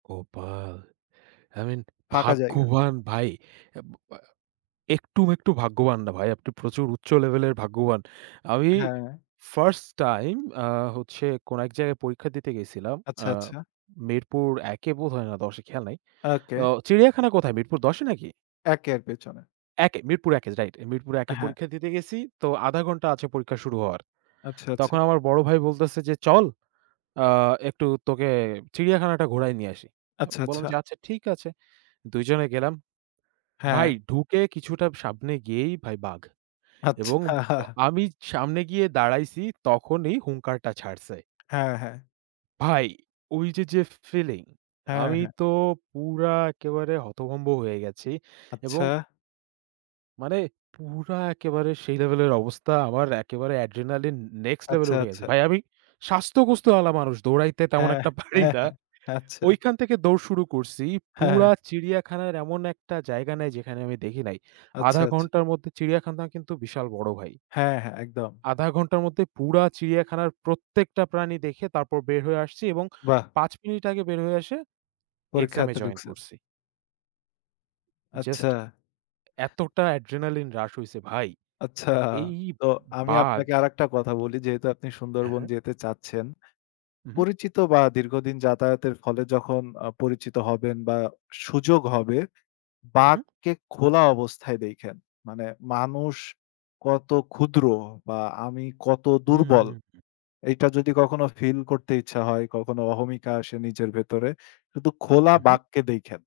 কপাল, I mean ফাঁকা জায়গা। ভাগ্যবান ভাই। আব আ একটু, একটু ভাগ্যবান না ভাই; আপনি প্রচুর উচ্চ লেভেলের ভাগ্যবান। আমি হ্যাঁ। 1st টাইম আ হচ্ছে কোন এক জায়গায় পরীক্ষা দিতে গেছিলাম। আচ্ছা, আ আচ্ছা। মিরপুর ১ এ বোধ হয় না ১০ এ, খেয়াল নাই। ওকে। আ চিড়িয়াখানা কোথায়; মিরপুর ১০ এ নাকি? ১ এর পেছনে। ১ এ মিরপুর ১ এ রাইট। মিরপুরে ১ এ হ্যাঁ। পরীক্ষা দিতে গেছি; তো ০.৫ ঘন্টা আছে পরীক্ষা শুরু হওয়ার। আচ্ছা, আচ্ছা। তখন আমার বড় ভাই বলতেছে যে, "চল, আ একটু তোকে চিড়িয়াখানাটা ঘোরায় নিয়ে আসি।" আ আচ্ছা, বললাম আচ্ছা। যে, "আচ্ছা ঠিক আছে।" ২ জনে গেলাম। ভাই হ্যাঁ। ঢুকে কিছুটা সামনে গিয়েই ভাই "বাঘ" এবং অ আচ্ছা। আমি সামনে গিয়ে দাঁড়াইছি তখনই হুঙ্কারটা ছাড়ছে। হ্যাঁ, হ্যাঁ। ভাই ওই যে, যে ফিলিং, হ্যাঁ, আমি হ্যাঁ। তো পুরা একেবারে হতভম্ব হয়ে গেছি এবং আচ্ছা। মানে পুরা একেবারে সেই লেভেলের অবস্থা আমার, একেবারে অ্যাড্রিনালিন নেক্সট লেভেল আচ্ছা, এ উঠে গেছে। আচ্ছা। ভাই আমি স্বাস্থ্যগোস্ত ওয়ালা মানুষ দৌড়াইতে তেমন হ্যাঁ, একটা পাড়ি হ্যাঁ, না। হ্যাঁ। আচ্ছা। ওইখান থেকে দৌড় শুরু করছি, হ্যাঁ, পুরা হ্যাঁ। চিড়িয়াখানার এমন একটা জায়গা নেই যেখানে আমি দেখি নাই। আচ্ছা, ০.৫ আচ্ছা। ঘন্টার মধ্যে, চিড়িয়াখানা কিন্তু বিশাল বড় ভাই। হ্যাঁ, হ্যাঁ, একদম। ০.৫ ঘন্টার মধ্যে পুরা চিড়িয়াখানার প্রত্যেকটা প্রাণী দেখে তারপর বের হয়ে আসছি এবং বাহ! ৫ মিনিট আগে বের হয়ে আসে এক্সাম এ পরীক্ষাতে জয়েন ঢুকছেন? করছি। জাস্ট আচ্ছা। এতটা অ্যাড্রিনালিন হ্রাস হইছে ভাই। আচ্ছা। এই তো আমি বাঘ আপনাকে আরেকটা কথা বলি যেহেতু আপনি হ্যাঁ, সুন্দরবন হ্যাঁ। যেতে চাচ্ছেন। হু, হু। পরিচিত বা দীর্ঘদিন যাতায়াতের ফলে যখন আ পরিচিত হবেন বা সুযোগ হবে। হু, হু। বাঘকে খোলা অবস্থায় দেইখেন। মানে মানুষ কত ক্ষুদ্র বা আমি কত দুর্বল; হুম। এইটা যদি কখনো ফিল করতে ইচ্ছা হয়, কখনো অহমিকা আসে নিজের ভেতরে কিন্তু খোলা হু, হু। বাঘকে দেইখেন।